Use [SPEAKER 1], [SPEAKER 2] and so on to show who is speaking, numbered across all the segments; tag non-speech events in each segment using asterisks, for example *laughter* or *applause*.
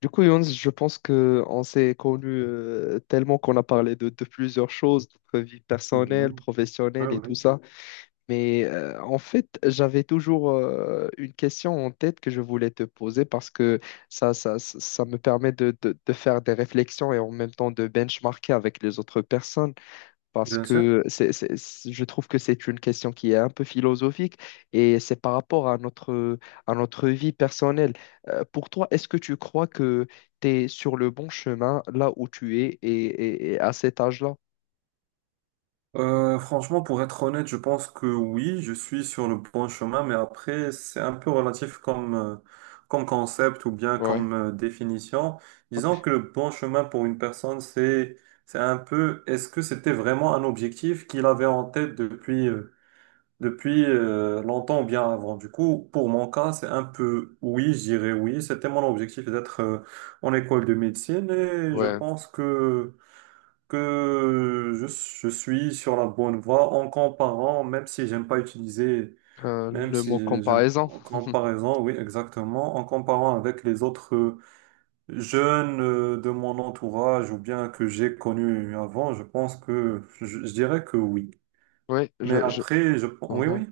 [SPEAKER 1] Du coup, Younes, je pense que on s'est connus tellement qu'on a parlé de plusieurs choses, notre vie personnelle,
[SPEAKER 2] Mhm. Ouais,
[SPEAKER 1] professionnelle et tout
[SPEAKER 2] oui,
[SPEAKER 1] ça. Mais en fait, j'avais toujours une question en tête que je voulais te poser parce que ça me permet de faire des réflexions et en même temps de benchmarker avec les autres personnes parce
[SPEAKER 2] bien sûr.
[SPEAKER 1] que je trouve que c'est une question qui est un peu philosophique et c'est par rapport à notre vie personnelle. Pour toi, est-ce que tu crois que tu es sur le bon chemin là où tu es et à cet âge-là?
[SPEAKER 2] Franchement, pour être honnête, je pense que oui, je suis sur le bon chemin, mais après, c'est un peu relatif comme, comme concept ou bien
[SPEAKER 1] Ouais,
[SPEAKER 2] comme définition. Disons que le bon chemin pour une personne, c'est un peu, est-ce que c'était vraiment un objectif qu'il avait en tête depuis, depuis longtemps ou bien avant? Du coup, pour mon cas, c'est un peu oui, je dirais oui. C'était mon objectif d'être en école de médecine et je
[SPEAKER 1] ouais.
[SPEAKER 2] pense que je suis sur la bonne voie en comparant, même si j'aime pas utiliser,
[SPEAKER 1] Euh,
[SPEAKER 2] même
[SPEAKER 1] le mot
[SPEAKER 2] si j'aime
[SPEAKER 1] comparaison.
[SPEAKER 2] en
[SPEAKER 1] *laughs*
[SPEAKER 2] comparaison, oui, exactement, en comparant avec les autres jeunes de mon entourage ou bien que j'ai connus avant, je pense que je dirais que oui.
[SPEAKER 1] Oui,
[SPEAKER 2] Mais
[SPEAKER 1] je.
[SPEAKER 2] après, oui,
[SPEAKER 1] Mhm.
[SPEAKER 2] oui,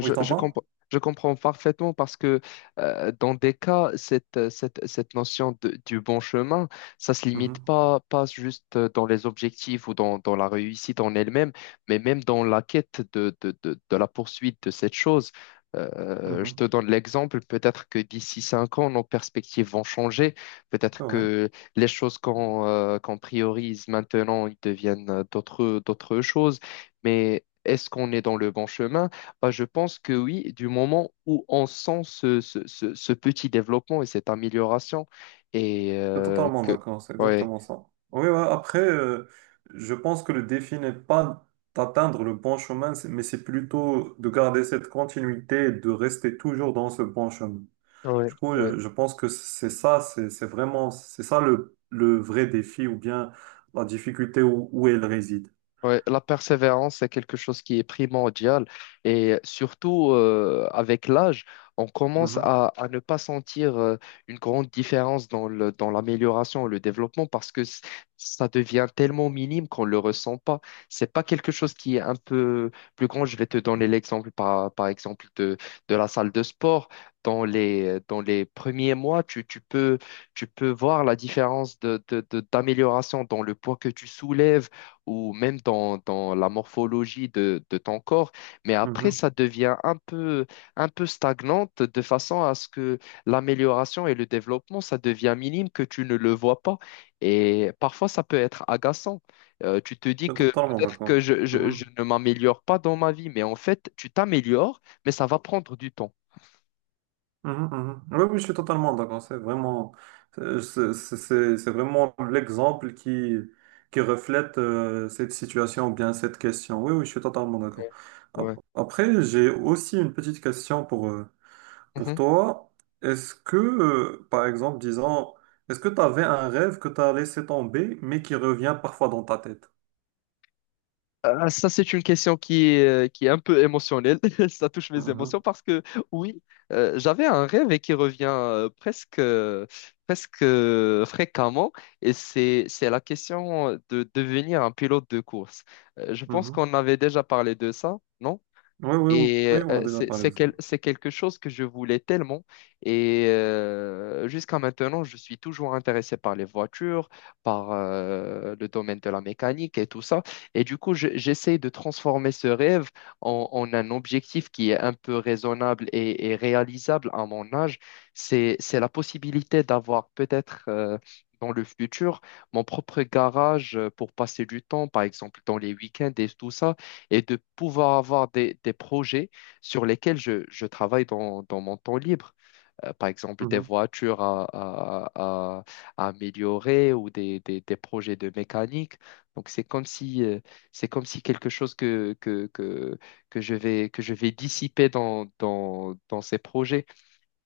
[SPEAKER 2] oui,
[SPEAKER 1] je,
[SPEAKER 2] t'entends?
[SPEAKER 1] compre- je comprends parfaitement parce que dans des cas, cette notion du bon chemin, ça se limite
[SPEAKER 2] Mhm,
[SPEAKER 1] pas juste dans les objectifs ou dans la réussite en elle-même, mais même dans la quête de la poursuite de cette chose. Je
[SPEAKER 2] mhm,
[SPEAKER 1] te donne l'exemple, peut-être que d'ici 5 ans, nos perspectives vont changer, peut-être
[SPEAKER 2] c'est vrai.
[SPEAKER 1] que les choses qu'on priorise maintenant, ils deviennent d'autres choses, mais est-ce qu'on est dans le bon chemin? Bah, je pense que oui, du moment où on sent ce petit développement et cette amélioration, et
[SPEAKER 2] Je suis totalement
[SPEAKER 1] que,
[SPEAKER 2] d'accord, c'est
[SPEAKER 1] ouais,
[SPEAKER 2] exactement ça. Oui, ouais, après, je pense que le défi n'est pas d'atteindre le bon chemin, mais c'est plutôt de garder cette continuité et de rester toujours dans ce bon chemin.
[SPEAKER 1] ouais,
[SPEAKER 2] Du coup,
[SPEAKER 1] ouais.
[SPEAKER 2] je pense que c'est ça, c'est vraiment, c'est ça le vrai défi ou bien la difficulté où elle réside.
[SPEAKER 1] Ouais, la persévérance, c'est quelque chose qui est primordial et surtout avec l'âge, on commence
[SPEAKER 2] Mhm,
[SPEAKER 1] à ne pas sentir une grande différence dans l'amélioration et le développement parce que ça devient tellement minime qu'on ne le ressent pas. C'est pas quelque chose qui est un peu plus grand. Je vais te donner l'exemple par exemple de la salle de sport. Dans les premiers mois, tu peux voir la différence d'amélioration dans le poids que tu soulèves ou même dans la morphologie de ton corps, mais après,
[SPEAKER 2] mhm.
[SPEAKER 1] ça devient un peu stagnante de façon à ce que l'amélioration et le développement, ça devient minime, que tu ne le vois pas. Et parfois, ça peut être agaçant. Tu te dis
[SPEAKER 2] Je suis
[SPEAKER 1] que
[SPEAKER 2] totalement
[SPEAKER 1] peut-être que
[SPEAKER 2] d'accord.
[SPEAKER 1] je
[SPEAKER 2] Mhm.
[SPEAKER 1] ne m'améliore pas dans ma vie, mais en fait, tu t'améliores, mais ça va prendre du temps.
[SPEAKER 2] Mhm, mhm. Oui, oui, je suis totalement d'accord. C'est vraiment, c'est vraiment l'exemple qui reflète cette situation ou bien cette question. Oui, oui, je suis totalement d'accord.
[SPEAKER 1] Ouais.
[SPEAKER 2] Après, j'ai aussi une petite question pour
[SPEAKER 1] Ouais.
[SPEAKER 2] toi. Est-ce que, par exemple, disons, est-ce que tu avais un rêve que tu as laissé tomber, mais qui revient parfois dans ta tête?
[SPEAKER 1] Ah, ça, c'est une question qui est un peu émotionnelle. *laughs* Ça touche mes émotions
[SPEAKER 2] Mhm,
[SPEAKER 1] parce que, oui, j'avais un rêve et qui revient presque fréquemment. Et c'est la question de devenir un pilote de course. Je pense
[SPEAKER 2] mhm.
[SPEAKER 1] qu'on avait déjà parlé de ça, non?
[SPEAKER 2] Oui, oui, oui,
[SPEAKER 1] Et
[SPEAKER 2] oui, on a déjà
[SPEAKER 1] c'est
[SPEAKER 2] parlé
[SPEAKER 1] c'est
[SPEAKER 2] de ça.
[SPEAKER 1] quel- c'est quelque chose que je voulais tellement. Et jusqu'à maintenant, je suis toujours intéressé par les voitures, par le domaine de la mécanique et tout ça. Et du coup, j'essaie de transformer ce rêve en un objectif qui est un peu raisonnable et réalisable à mon âge. C'est la possibilité d'avoir peut-être, dans le futur, mon propre garage pour passer du temps, par exemple dans les week-ends et tout ça, et de pouvoir avoir des projets sur lesquels je travaille dans mon temps libre. Par exemple, des
[SPEAKER 2] Mhm,
[SPEAKER 1] voitures à- à améliorer ou des projets de mécanique. Donc, c'est comme si quelque chose que je vais dissiper dans ces projets.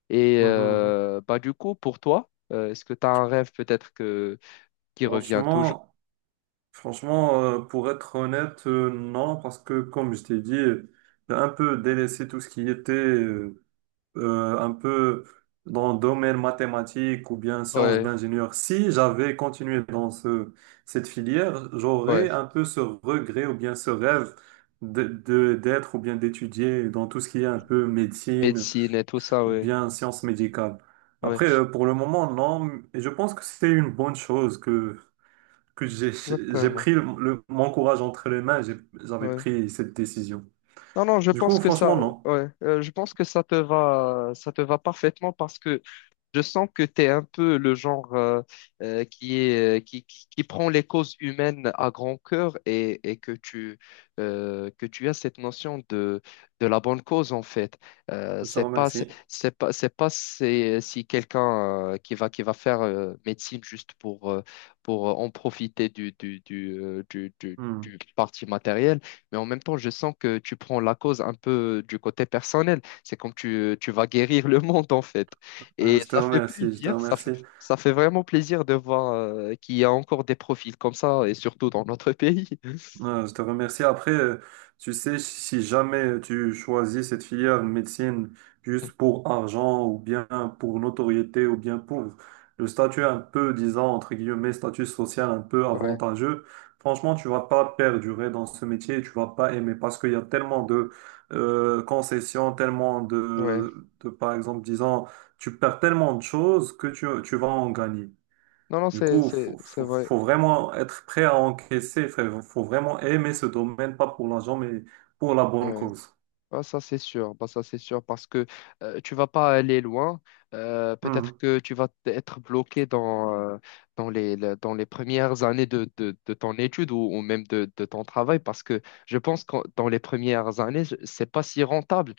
[SPEAKER 1] Et
[SPEAKER 2] mhm, mhm.
[SPEAKER 1] bah, du coup, pour toi, est-ce que tu as un rêve peut-être qui revient toujours?
[SPEAKER 2] Franchement. Franchement, pour être honnête, non, parce que comme je t'ai dit, j'ai un peu délaissé tout ce qui était un peu dans le domaine mathématique ou bien sciences
[SPEAKER 1] Ouais,
[SPEAKER 2] d'ingénieur. Si j'avais continué dans ce, cette filière,
[SPEAKER 1] ouais.
[SPEAKER 2] j'aurais un peu ce regret ou bien ce rêve d'être ou bien d'étudier dans tout ce qui est un peu médecine
[SPEAKER 1] Médecine et tout ça,
[SPEAKER 2] ou
[SPEAKER 1] ouais.
[SPEAKER 2] bien sciences médicales.
[SPEAKER 1] Ouais,
[SPEAKER 2] Après, pour le moment, non, et je pense que c'est une bonne chose que j'ai
[SPEAKER 1] exactement.
[SPEAKER 2] pris le, mon courage entre les mains, j'avais
[SPEAKER 1] Ouais.
[SPEAKER 2] pris cette décision.
[SPEAKER 1] Non, non, je
[SPEAKER 2] Du coup,
[SPEAKER 1] pense que
[SPEAKER 2] franchement,
[SPEAKER 1] ça,
[SPEAKER 2] non.
[SPEAKER 1] ouais, je pense que ça te va parfaitement parce que je sens que tu es un peu le genre qui est, qui prend les causes humaines à grand cœur et que tu as cette notion de la bonne cause en fait. Euh,
[SPEAKER 2] Je te
[SPEAKER 1] c'est pas, c'est
[SPEAKER 2] remercie.
[SPEAKER 1] c'est pas, c'est pas si, si quelqu'un qui va faire médecine juste pour en profiter du, du, du, euh, du, du-
[SPEAKER 2] Hmm.
[SPEAKER 1] du parti matériel, mais en même temps, je sens que tu prends la cause un peu du côté personnel. C'est comme tu vas guérir le monde en fait. Et
[SPEAKER 2] Je te
[SPEAKER 1] ça fait
[SPEAKER 2] remercie, je te
[SPEAKER 1] plaisir, ça fait,
[SPEAKER 2] remercie.
[SPEAKER 1] ça fait vraiment plaisir de voir qu'il y a encore des profils comme ça, et surtout dans notre pays.
[SPEAKER 2] Je te remercie. Après, tu sais, si jamais tu choisis cette filière médecine juste
[SPEAKER 1] *laughs*
[SPEAKER 2] pour argent ou bien pour notoriété ou bien pour le statut un peu, disons, entre guillemets, statut social un peu
[SPEAKER 1] Ouais,
[SPEAKER 2] avantageux, franchement, tu vas pas perdurer dans ce métier, tu vas pas aimer parce qu'il y a tellement de concessions, tellement
[SPEAKER 1] ouais.
[SPEAKER 2] par exemple, disons, tu perds tellement de choses que tu vas en gagner.
[SPEAKER 1] Non, non,
[SPEAKER 2] Du
[SPEAKER 1] c'est,
[SPEAKER 2] coup,
[SPEAKER 1] c'est, c'est vrai.
[SPEAKER 2] faut vraiment être prêt à encaisser, faut vraiment aimer ce domaine, pas pour l'argent, mais pour la bonne
[SPEAKER 1] Ouais.
[SPEAKER 2] cause.
[SPEAKER 1] Ah, ça, c'est sûr. Bah, ça, c'est sûr parce que tu vas pas aller loin. Peut-être que tu vas être bloqué dans les premières années de ton étude ou même de ton travail parce que je pense que dans les premières années, c'est pas si rentable.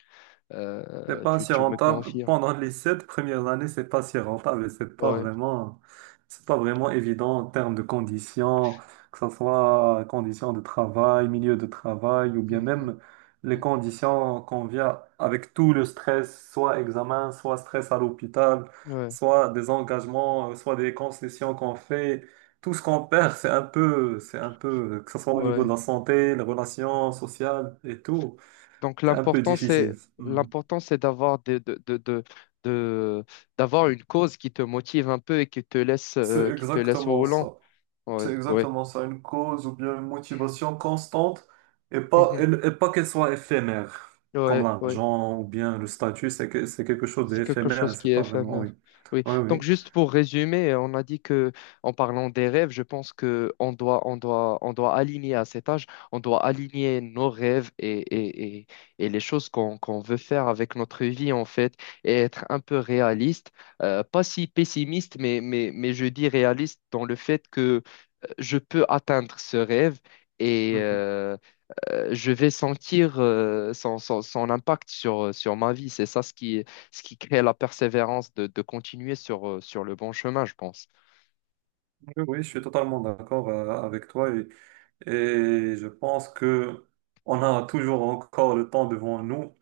[SPEAKER 2] C'est
[SPEAKER 1] Euh,
[SPEAKER 2] pas
[SPEAKER 1] tu,
[SPEAKER 2] si
[SPEAKER 1] tu me
[SPEAKER 2] rentable.
[SPEAKER 1] confirmes.
[SPEAKER 2] Pendant les sept premières années, c'est pas si rentable et
[SPEAKER 1] Ouais.
[SPEAKER 2] c'est pas vraiment évident en termes de conditions, que ce soit conditions de travail, milieu de travail ou bien même les
[SPEAKER 1] Mhm.
[SPEAKER 2] conditions qu'on vient avec tout le stress, soit examen, soit stress à l'hôpital,
[SPEAKER 1] Ouais,
[SPEAKER 2] soit des engagements, soit des concessions qu'on fait. Tout ce qu'on perd, c'est un peu, que ce soit au niveau de
[SPEAKER 1] ouais.
[SPEAKER 2] la santé, les relations sociales et tout,
[SPEAKER 1] Donc
[SPEAKER 2] c'est un peu
[SPEAKER 1] l'important c'est
[SPEAKER 2] difficile. Hmm.
[SPEAKER 1] l'important c'est d'avoir de- d'avoir une cause qui te motive un peu et qui te laisse
[SPEAKER 2] C'est
[SPEAKER 1] euh, qui te laisse au
[SPEAKER 2] exactement
[SPEAKER 1] volant.
[SPEAKER 2] ça. C'est
[SPEAKER 1] Ouais, ouais.
[SPEAKER 2] exactement ça, une cause ou bien une motivation constante et pas,
[SPEAKER 1] Mhm.
[SPEAKER 2] et pas qu'elle soit éphémère, comme
[SPEAKER 1] Ouais, ouais.
[SPEAKER 2] l'argent ou bien le statut, c'est quelque chose
[SPEAKER 1] C'est quelque
[SPEAKER 2] d'éphémère et
[SPEAKER 1] chose qui
[SPEAKER 2] c'est
[SPEAKER 1] est
[SPEAKER 2] pas vraiment, oui.
[SPEAKER 1] éphémère. Oui.
[SPEAKER 2] Oui,
[SPEAKER 1] Donc
[SPEAKER 2] oui.
[SPEAKER 1] juste pour résumer, on a dit que en parlant des rêves, je pense que on doit aligner à cet âge, on doit aligner nos rêves et les choses qu'on veut faire avec notre vie en fait, et être un peu réaliste. Pas si pessimiste, mais je dis réaliste dans le fait que je peux atteindre ce rêve. Et,
[SPEAKER 2] Mhm.
[SPEAKER 1] je vais sentir son impact sur ma vie. C'est ça ce qui crée la persévérance de continuer sur le bon chemin, je pense.
[SPEAKER 2] Oui, oui, je suis totalement d'accord avec toi et je pense que on a toujours encore le temps devant nous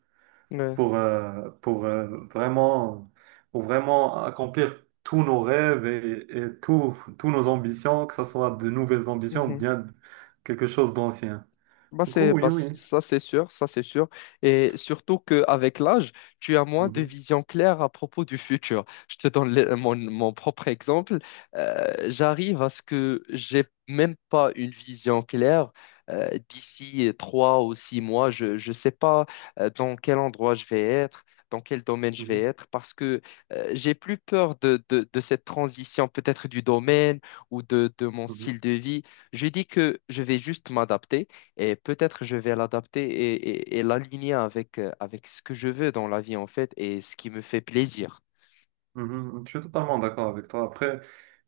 [SPEAKER 1] Ouais.
[SPEAKER 2] pour, vraiment, pour vraiment accomplir tous nos rêves et tous nos ambitions, que ce soit de nouvelles ambitions ou bien quelque chose d'ancien.
[SPEAKER 1] Bah
[SPEAKER 2] Du coup,
[SPEAKER 1] c'est,
[SPEAKER 2] oui,
[SPEAKER 1] bah c-
[SPEAKER 2] oui.
[SPEAKER 1] ça c'est sûr, ça c'est sûr. Et surtout qu'avec l'âge, tu as moins de
[SPEAKER 2] Mhm,
[SPEAKER 1] vision claire à propos du futur. Je te donne mon propre exemple. J'arrive à ce que j'ai même pas une vision claire d'ici 3 ou 6 mois. Je ne sais pas dans quel endroit je vais être. Dans quel domaine je vais
[SPEAKER 2] mhm,
[SPEAKER 1] être, parce que j'ai plus peur de cette transition peut-être du domaine ou de mon
[SPEAKER 2] mhm.
[SPEAKER 1] style de vie. Je dis que je vais juste m'adapter et peut-être je vais l'adapter et l'aligner avec ce que je veux dans la vie, en fait, et ce qui me fait plaisir.
[SPEAKER 2] Mhm, je suis totalement d'accord avec toi. Après,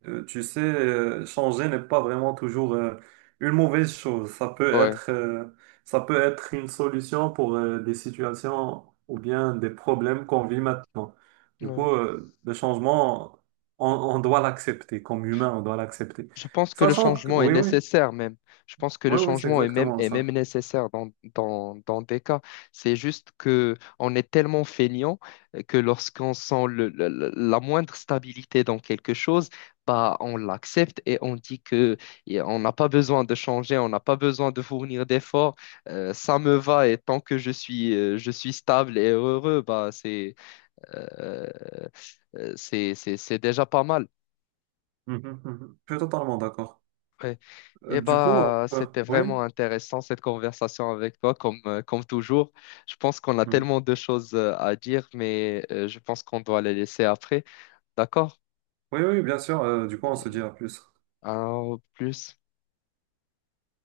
[SPEAKER 2] tu sais, changer n'est pas vraiment toujours une mauvaise chose.
[SPEAKER 1] Ouais.
[SPEAKER 2] Ça peut être une solution pour des situations ou bien des problèmes qu'on vit maintenant. Du coup,
[SPEAKER 1] Ouais.
[SPEAKER 2] le changement, on doit l'accepter. Comme humain, on doit l'accepter.
[SPEAKER 1] Je pense que le
[SPEAKER 2] Sachant que,
[SPEAKER 1] changement est
[SPEAKER 2] oui, oui,
[SPEAKER 1] nécessaire même. Je pense que le
[SPEAKER 2] oui, oui, c'est
[SPEAKER 1] changement est même,
[SPEAKER 2] exactement
[SPEAKER 1] est même
[SPEAKER 2] ça.
[SPEAKER 1] nécessaire dans des cas. C'est juste que on est tellement feignant que lorsqu'on sent la moindre stabilité dans quelque chose, bah, on l'accepte et on dit que et on n'a pas besoin de changer, on n'a pas besoin de fournir d'efforts. Ça me va et tant que je suis stable et heureux, bah, euh, c'est déjà pas mal.
[SPEAKER 2] Mhm, mhm, mhm. Je suis totalement d'accord.
[SPEAKER 1] Ouais. Eh
[SPEAKER 2] Du coup,
[SPEAKER 1] bah, c'était
[SPEAKER 2] oui,
[SPEAKER 1] vraiment intéressant cette conversation avec toi, comme toujours. Je pense qu'on a
[SPEAKER 2] mhm.
[SPEAKER 1] tellement de choses à dire, mais je pense qu'on doit les laisser après. D'accord?
[SPEAKER 2] Oui, oui, bien sûr. Euh, du coup, on se dit à plus.
[SPEAKER 1] Alors, au plus.